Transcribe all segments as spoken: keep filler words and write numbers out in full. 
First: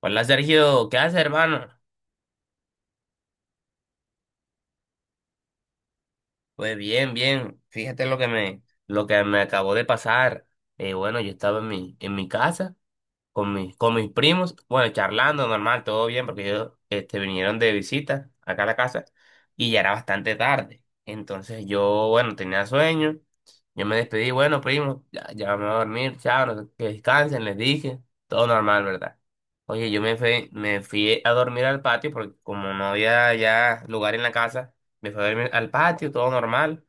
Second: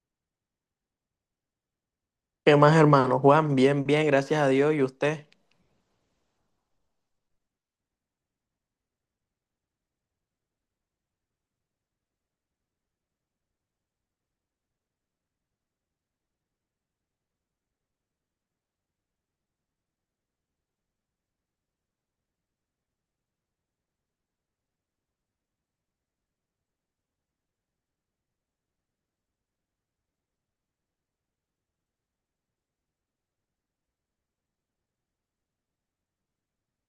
Hola Sergio, ¿qué haces, hermano? ¿Qué más, hermano? Juan, bien, bien, gracias a Dios. ¿Y usted? Pues bien, bien. Fíjate lo que me, lo que me acabó de pasar. Eh, bueno, yo estaba en mi, en mi casa con mis, con mis primos, bueno, charlando normal, todo bien, porque ellos este, vinieron de visita acá a la casa y ya era bastante tarde. Entonces yo, bueno, tenía sueño, yo me despedí, bueno, primo, ya, ya me voy a dormir, chao, no sé- que descansen, les dije, todo normal, ¿verdad? Oye, yo me fui, me fui a dormir al patio porque como no había ya lugar en la casa, me fui a dormir al patio, todo normal.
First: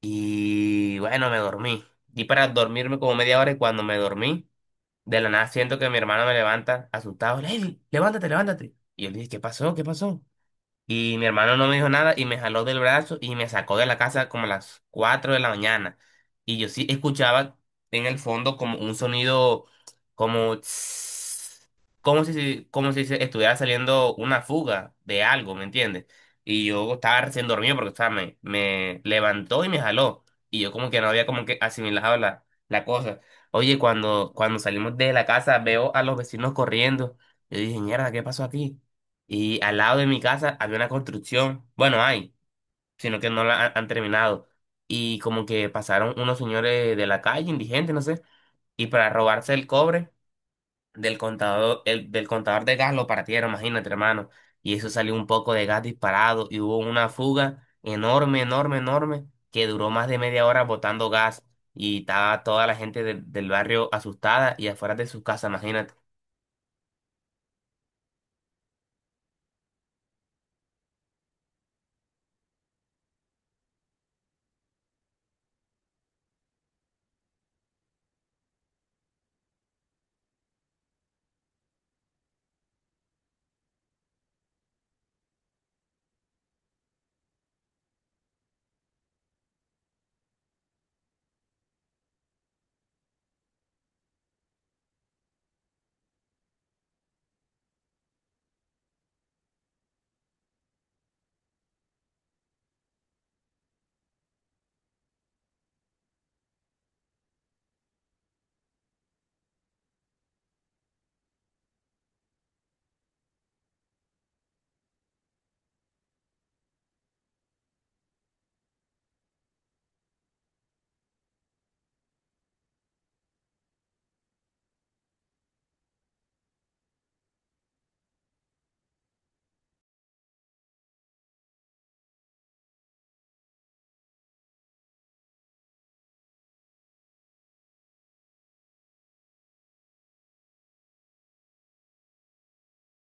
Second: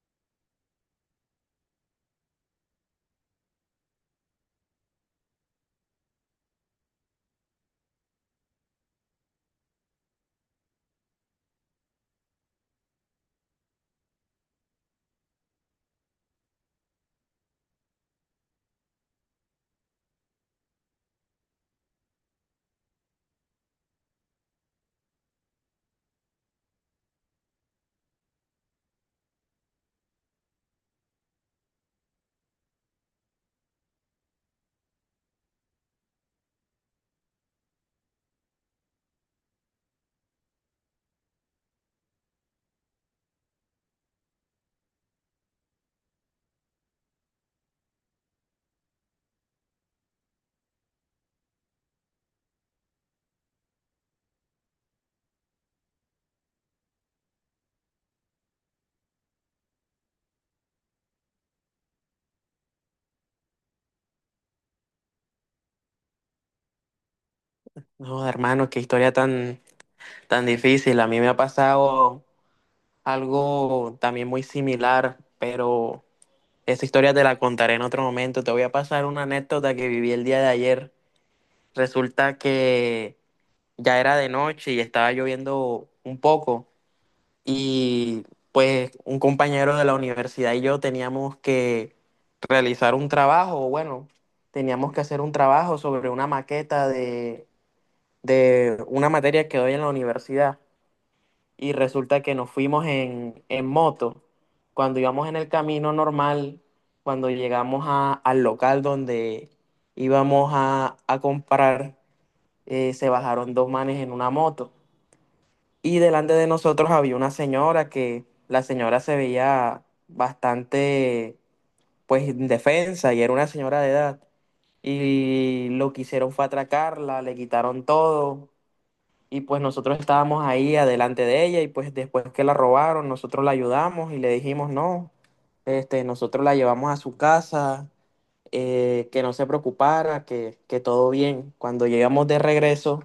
Y bueno, me dormí. Y para dormirme como media hora y cuando me dormí. De la nada siento que mi hermano me levanta, asustado. Lely, levántate, levántate. Y él dice, ¿qué pasó? ¿Qué pasó? Y mi hermano no me dijo nada y me jaló del brazo y me sacó de la casa como a las cuatro de la mañana. Y yo sí escuchaba en el fondo como un sonido como tss, como si se- como si se estuviera saliendo una fuga de algo, ¿me entiendes? Y yo estaba recién dormido porque o sea, me, me levantó y me jaló. Y yo como que no había como que asimilado la, la cosa. Oye, cuando, cuando salimos de la casa veo a los vecinos corriendo. Yo dije, mierda, ¿qué pasó aquí? Y al lado de mi casa había una construcción, bueno, hay, sino que no la han, han terminado. Y como que pasaron unos señores de la calle, indigentes, no sé, y para robarse el cobre del contador, el, del contador de gas lo partieron, imagínate, hermano. Y eso salió un poco de gas disparado y hubo una fuga enorme, enorme, enorme, que duró más de media hora botando gas. Y estaba toda la gente del del barrio asustada y afuera de sus casas, imagínate. No, hermano, qué historia tan, tan difícil. A mí me ha pasado algo también muy similar, pero esa historia te la contaré en otro momento. Te voy a pasar una anécdota que viví el día de ayer. Resulta que ya era de noche y estaba lloviendo un poco y pues un compañero de la universidad y yo teníamos que realizar un trabajo, o bueno, teníamos que hacer un trabajo sobre una maqueta de, de una materia que doy en la universidad y resulta que nos fuimos en, en moto. Cuando íbamos en el camino normal, cuando llegamos a- al local donde íbamos a a comprar eh, se bajaron dos manes en una moto. Y delante de nosotros había una señora que la señora se veía bastante, pues, indefensa y era una señora de edad. Y lo que hicieron fue atracarla, le quitaron todo. Y pues nosotros estábamos ahí adelante de ella y pues después que la robaron, nosotros la ayudamos y le dijimos, no, este, nosotros la llevamos a su casa, eh, que no se preocupara, que, que todo bien. Cuando llegamos de regreso,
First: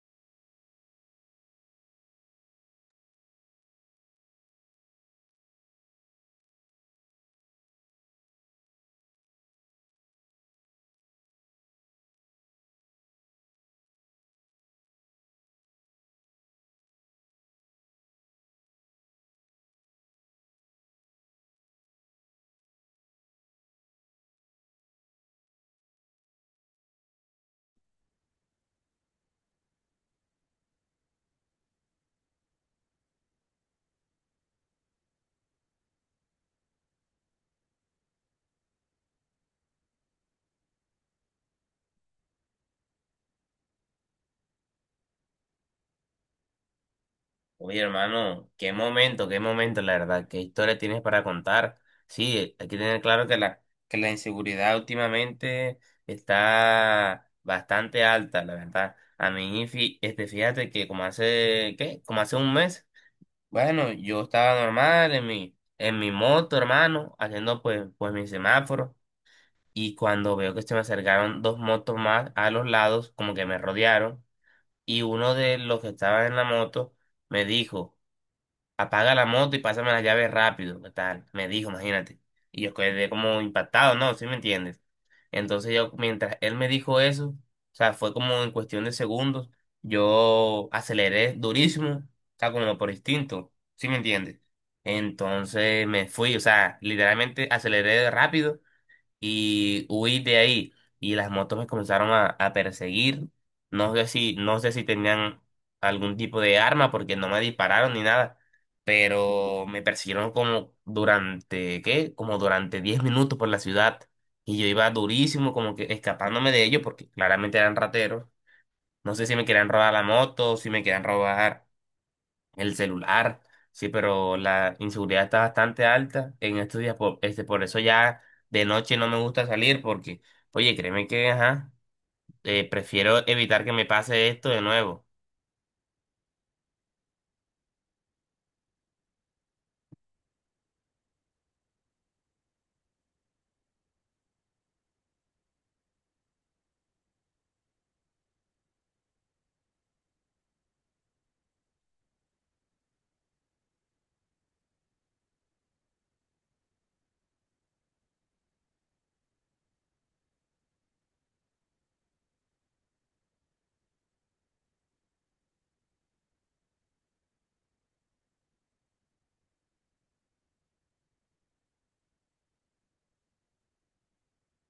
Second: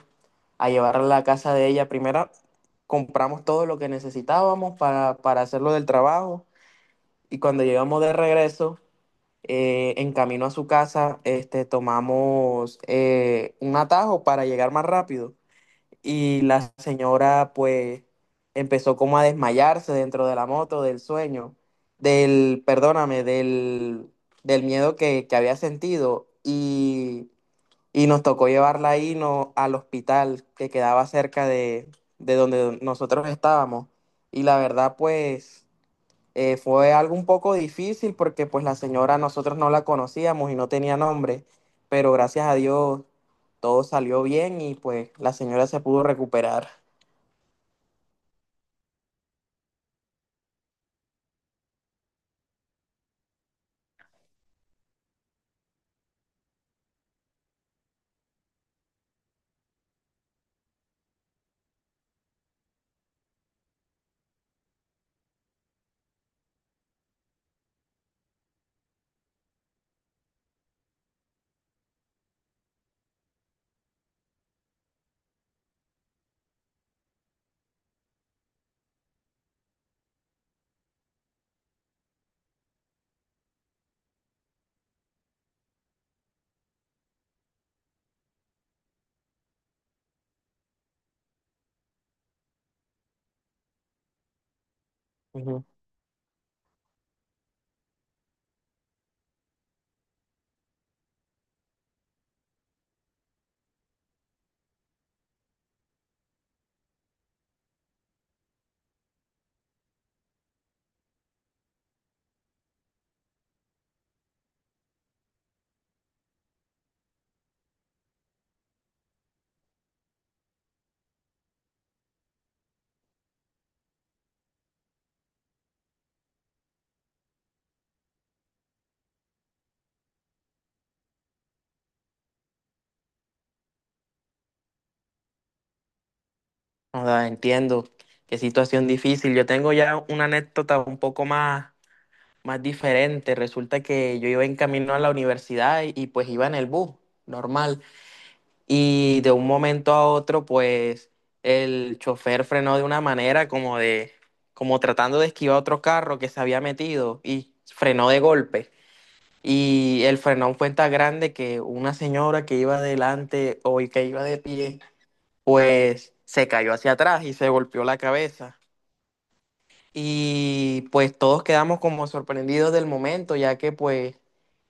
a llevarla a la casa de ella. Primero compramos todo lo que necesitábamos para, para hacerlo del trabajo y cuando llegamos de regreso, eh, en camino a su casa, este, tomamos eh, un atajo para llegar más rápido y la señora pues empezó como a desmayarse dentro de la moto, del sueño, del, perdóname, del, del miedo que, que había sentido y y nos tocó llevarla ahí no, al hospital que quedaba cerca de, de donde nosotros estábamos. Y la verdad, pues, eh, fue algo un poco difícil porque pues la señora nosotros no la conocíamos y no tenía nombre, pero gracias a Dios todo salió bien y pues la señora se pudo recuperar. Oye, hermano, qué momento, qué momento, la verdad, qué historia tienes para contar. Sí, hay que tener claro que la, que la inseguridad últimamente está bastante alta, la verdad. A mí, fí- este, fíjate que como hace, ¿qué? Como hace un mes, bueno, yo estaba normal en mi, en mi moto, hermano, haciendo pues, pues mi semáforo. Y cuando veo que se me acercaron dos motos más a los lados, como que me rodearon, y uno de los que estaban en la moto me dijo, apaga la moto y pásame las llaves rápido, ¿qué tal? Me dijo, imagínate. Y yo quedé como impactado, ¿no? ¿Sí me entiendes? Entonces yo, mientras él me dijo eso, o sea, fue como en cuestión de segundos, yo aceleré durísimo, o sea, como por instinto, ¿sí me entiendes? Ujú. Entonces me fui, o sea, literalmente aceleré rápido y huí de ahí. Y las motos me comenzaron a, a perseguir. No sé si, no sé si tenían algún tipo de arma porque no me dispararon ni nada. Pero me persiguieron como durante, ¿qué? Como durante diez minutos por la ciudad. Y yo iba durísimo, como que escapándome de ellos porque claramente eran rateros. No sé si me querían robar la moto, si me querían robar el celular, sí, pero la inseguridad está bastante alta en estos días, por, este, por eso ya de noche no me gusta salir porque, oye, créeme que, ajá, eh, prefiero evitar que me pase esto de nuevo. O entiendo qué situación difícil. Yo tengo ya una anécdota un poco más, más diferente. Resulta que yo iba en camino a la universidad y, y, pues iba en el bus, normal. Y de un momento a otro, pues el chofer frenó de una manera como de, como tratando de esquivar otro carro que se había metido y frenó de golpe. Y el frenón fue tan grande que una señora que iba adelante o que iba de pie, pues se cayó hacia atrás y se golpeó la cabeza. Y pues todos quedamos como sorprendidos del momento, ya que pues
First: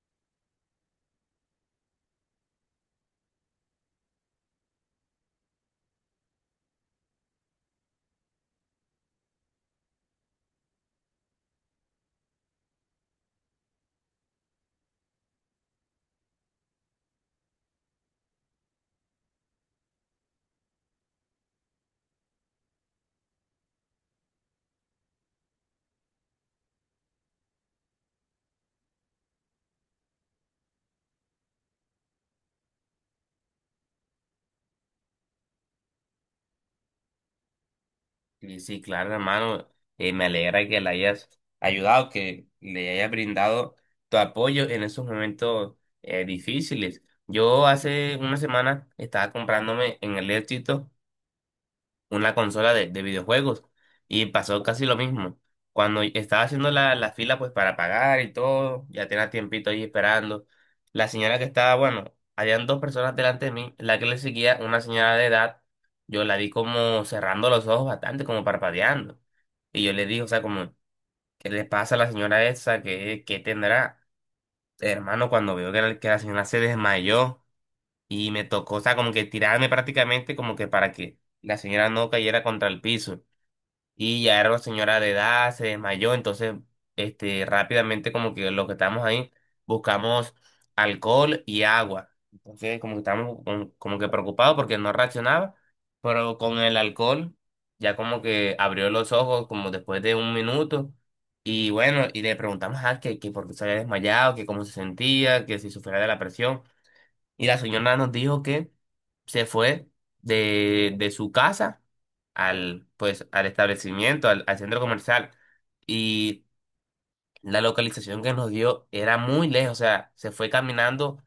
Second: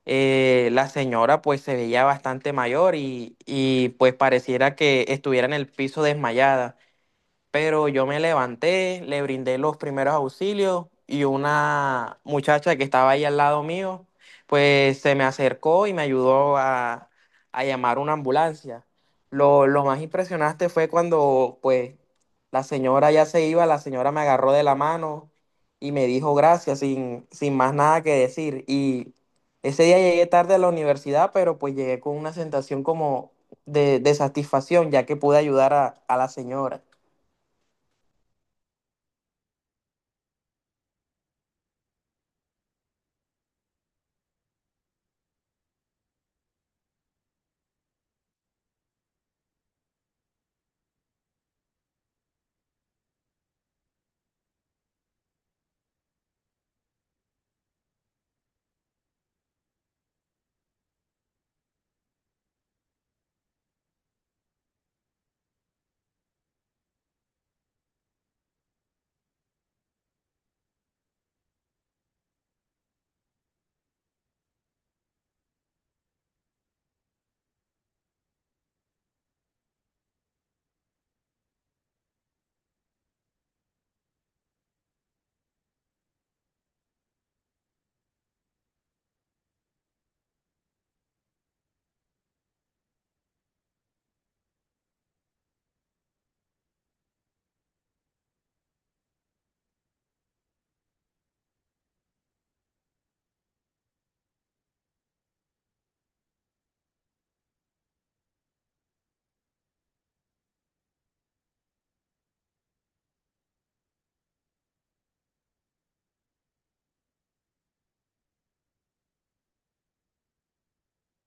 eh, la señora pues se veía bastante mayor y, y pues pareciera que estuviera en el piso desmayada, pero yo me levanté, le brindé los primeros auxilios y una muchacha que estaba ahí al lado mío, pues se me acercó y me ayudó a, a llamar una ambulancia. Lo, lo más impresionante fue cuando pues la señora ya se iba, la señora me agarró de la mano y me dijo gracias sin, sin más nada que decir. Y ese día llegué tarde a la universidad, pero pues llegué con una sensación como de, de satisfacción, ya que pude ayudar a a la señora. Y sí, claro, hermano, eh, me alegra que le hayas ayudado, que le hayas brindado tu apoyo en esos momentos eh, difíciles. Yo hace una semana estaba comprándome en el Éxito una consola de, de videojuegos. Y pasó casi lo mismo. Cuando estaba haciendo la, la fila pues para pagar y todo, ya tenía tiempito ahí esperando. La señora que estaba, bueno, habían dos personas delante de mí, la que le seguía, una señora de edad, yo la vi como cerrando los ojos bastante, como parpadeando. Y yo le dije, o sea, como, ¿qué le pasa a la señora esa? ¿Qué, qué tendrá? Hermano, cuando veo que la, que la señora se desmayó y me tocó, o sea, como que tirarme prácticamente como que para que la señora no cayera contra el piso. Y ya era una señora de edad, se desmayó, entonces este, rápidamente como que los que estamos ahí buscamos alcohol y agua. Entonces como que estábamos con- como que preocupados porque no reaccionaba, pero con el alcohol ya como que abrió los ojos como después de un minuto y bueno, y le preguntamos a que, que por qué se había desmayado, que cómo se sentía, que si sufría de la presión. Y la señora nos dijo que se fue de, de su casa al, pues, al establecimiento, al, al centro comercial. Y la localización que nos dio era muy lejos, o sea, se fue caminando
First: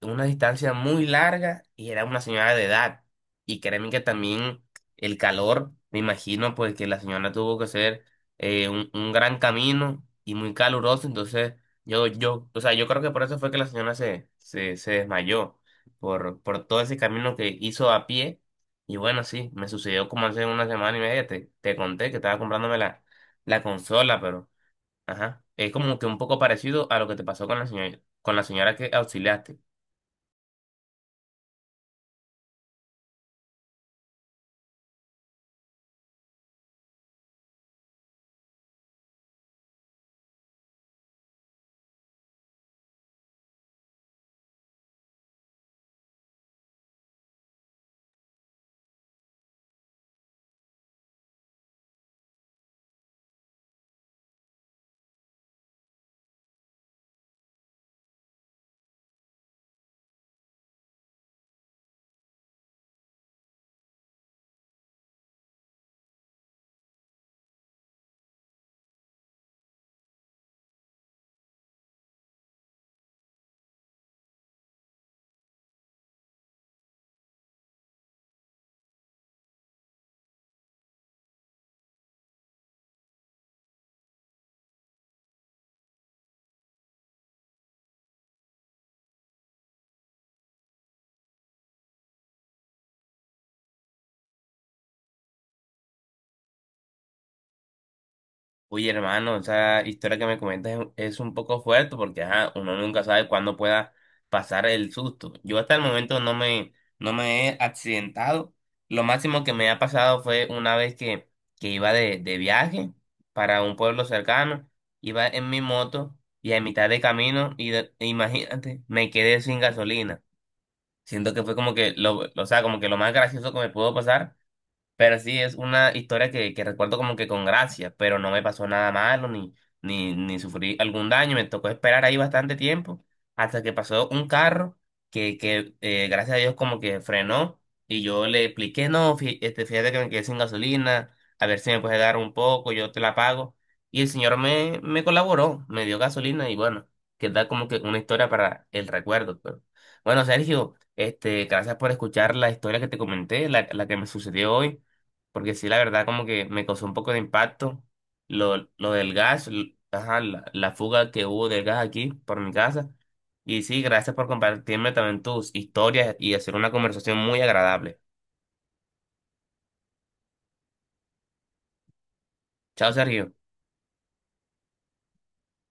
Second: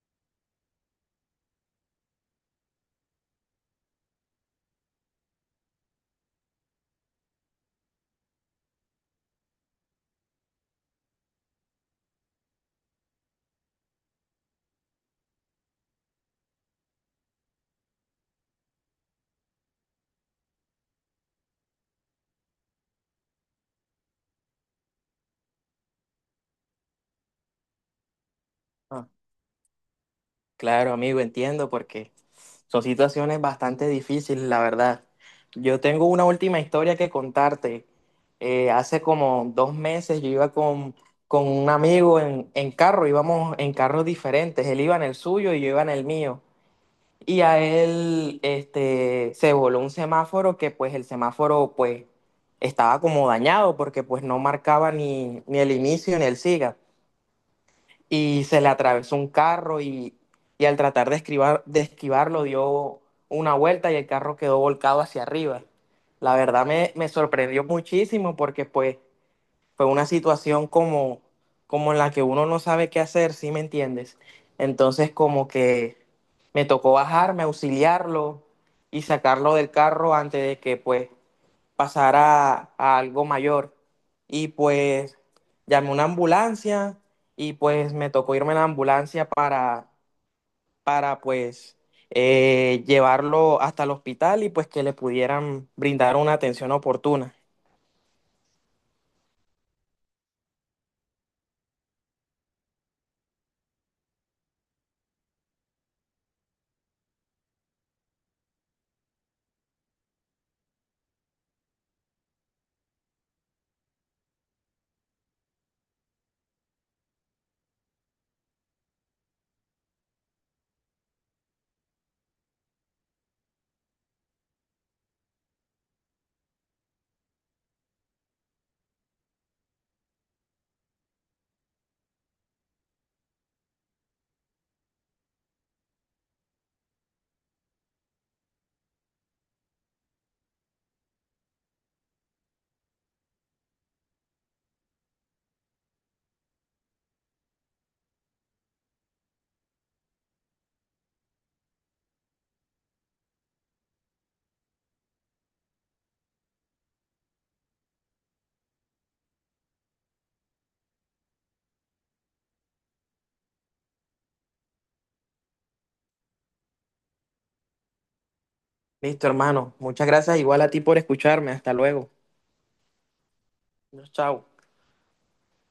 una distancia muy larga y era una señora de edad. Y créeme que también el calor, me imagino, pues que la señora tuvo que hacer eh, un, un gran camino y muy caluroso. Entonces, yo, yo, o sea, yo creo que por eso fue que la señora se, se, se desmayó, por, por todo ese camino que hizo a pie. Y bueno, sí, me sucedió como hace una semana y media, te, te conté que estaba comprándome la, la consola, pero, ajá, es como que un poco parecido a lo que te pasó con la señora, con la señora que auxiliaste. Claro, amigo, entiendo porque son situaciones bastante difíciles, la verdad. Yo tengo una última historia que contarte. Eh, hace como dos meses yo iba con, con un amigo en, en carro, íbamos en carros diferentes. Él iba en el suyo y yo iba en el mío. Y a él este, se voló un semáforo que pues el semáforo pues estaba como dañado porque pues no marcaba ni, ni el inicio ni el siga y se le atravesó un carro y, y al tratar de, esquivar- de esquivarlo dio una vuelta y el carro quedó volcado hacia arriba. La verdad me, me sorprendió muchísimo porque pues fue una situación como, como en la que uno no sabe qué hacer, ¿sí me entiendes? Entonces como que me tocó bajarme, auxiliarlo y sacarlo del carro antes de que pues pasar a, a algo mayor. Y pues llamé una ambulancia y pues me tocó irme en la ambulancia para, para pues eh, llevarlo hasta el hospital y pues que le pudieran brindar una atención oportuna. Uy, hermano, esa historia que me comentas es es un poco fuerte porque ajá, uno nunca sabe cuándo pueda pasar el susto. Yo hasta el momento no me, no me he accidentado. Lo máximo que me ha pasado fue una vez que, que iba de, de viaje para un pueblo cercano, iba en mi moto y a mitad de camino, y de- e imagínate, me quedé sin gasolina. Siento que fue como que lo, o sea, como que lo más gracioso que me pudo pasar pero sí, es una historia que, que recuerdo como que con gracia, pero no me pasó nada malo ni, ni, ni sufrí algún daño. Me tocó esperar ahí bastante tiempo hasta que pasó un carro que, que eh, gracias a Dios como que frenó y yo le expliqué, no, fí- este, fíjate que me quedé sin gasolina, a ver si me puedes dar un poco, yo te la pago. Y el señor me, me colaboró, me dio gasolina y bueno, queda como que una historia para el recuerdo. Pero. Bueno, Sergio, este, gracias por escuchar la historia que te comenté, la, la que me sucedió hoy. Porque sí, la verdad, como que me causó un poco de impacto lo, lo del gas, l- ajá, la, la fuga que hubo del gas aquí por mi casa. Y sí, gracias por compartirme también tus historias y hacer una conversación muy agradable. Listo, hermano. Muchas gracias igual a ti por escucharme. Hasta luego. Chao, Sergio. Chao.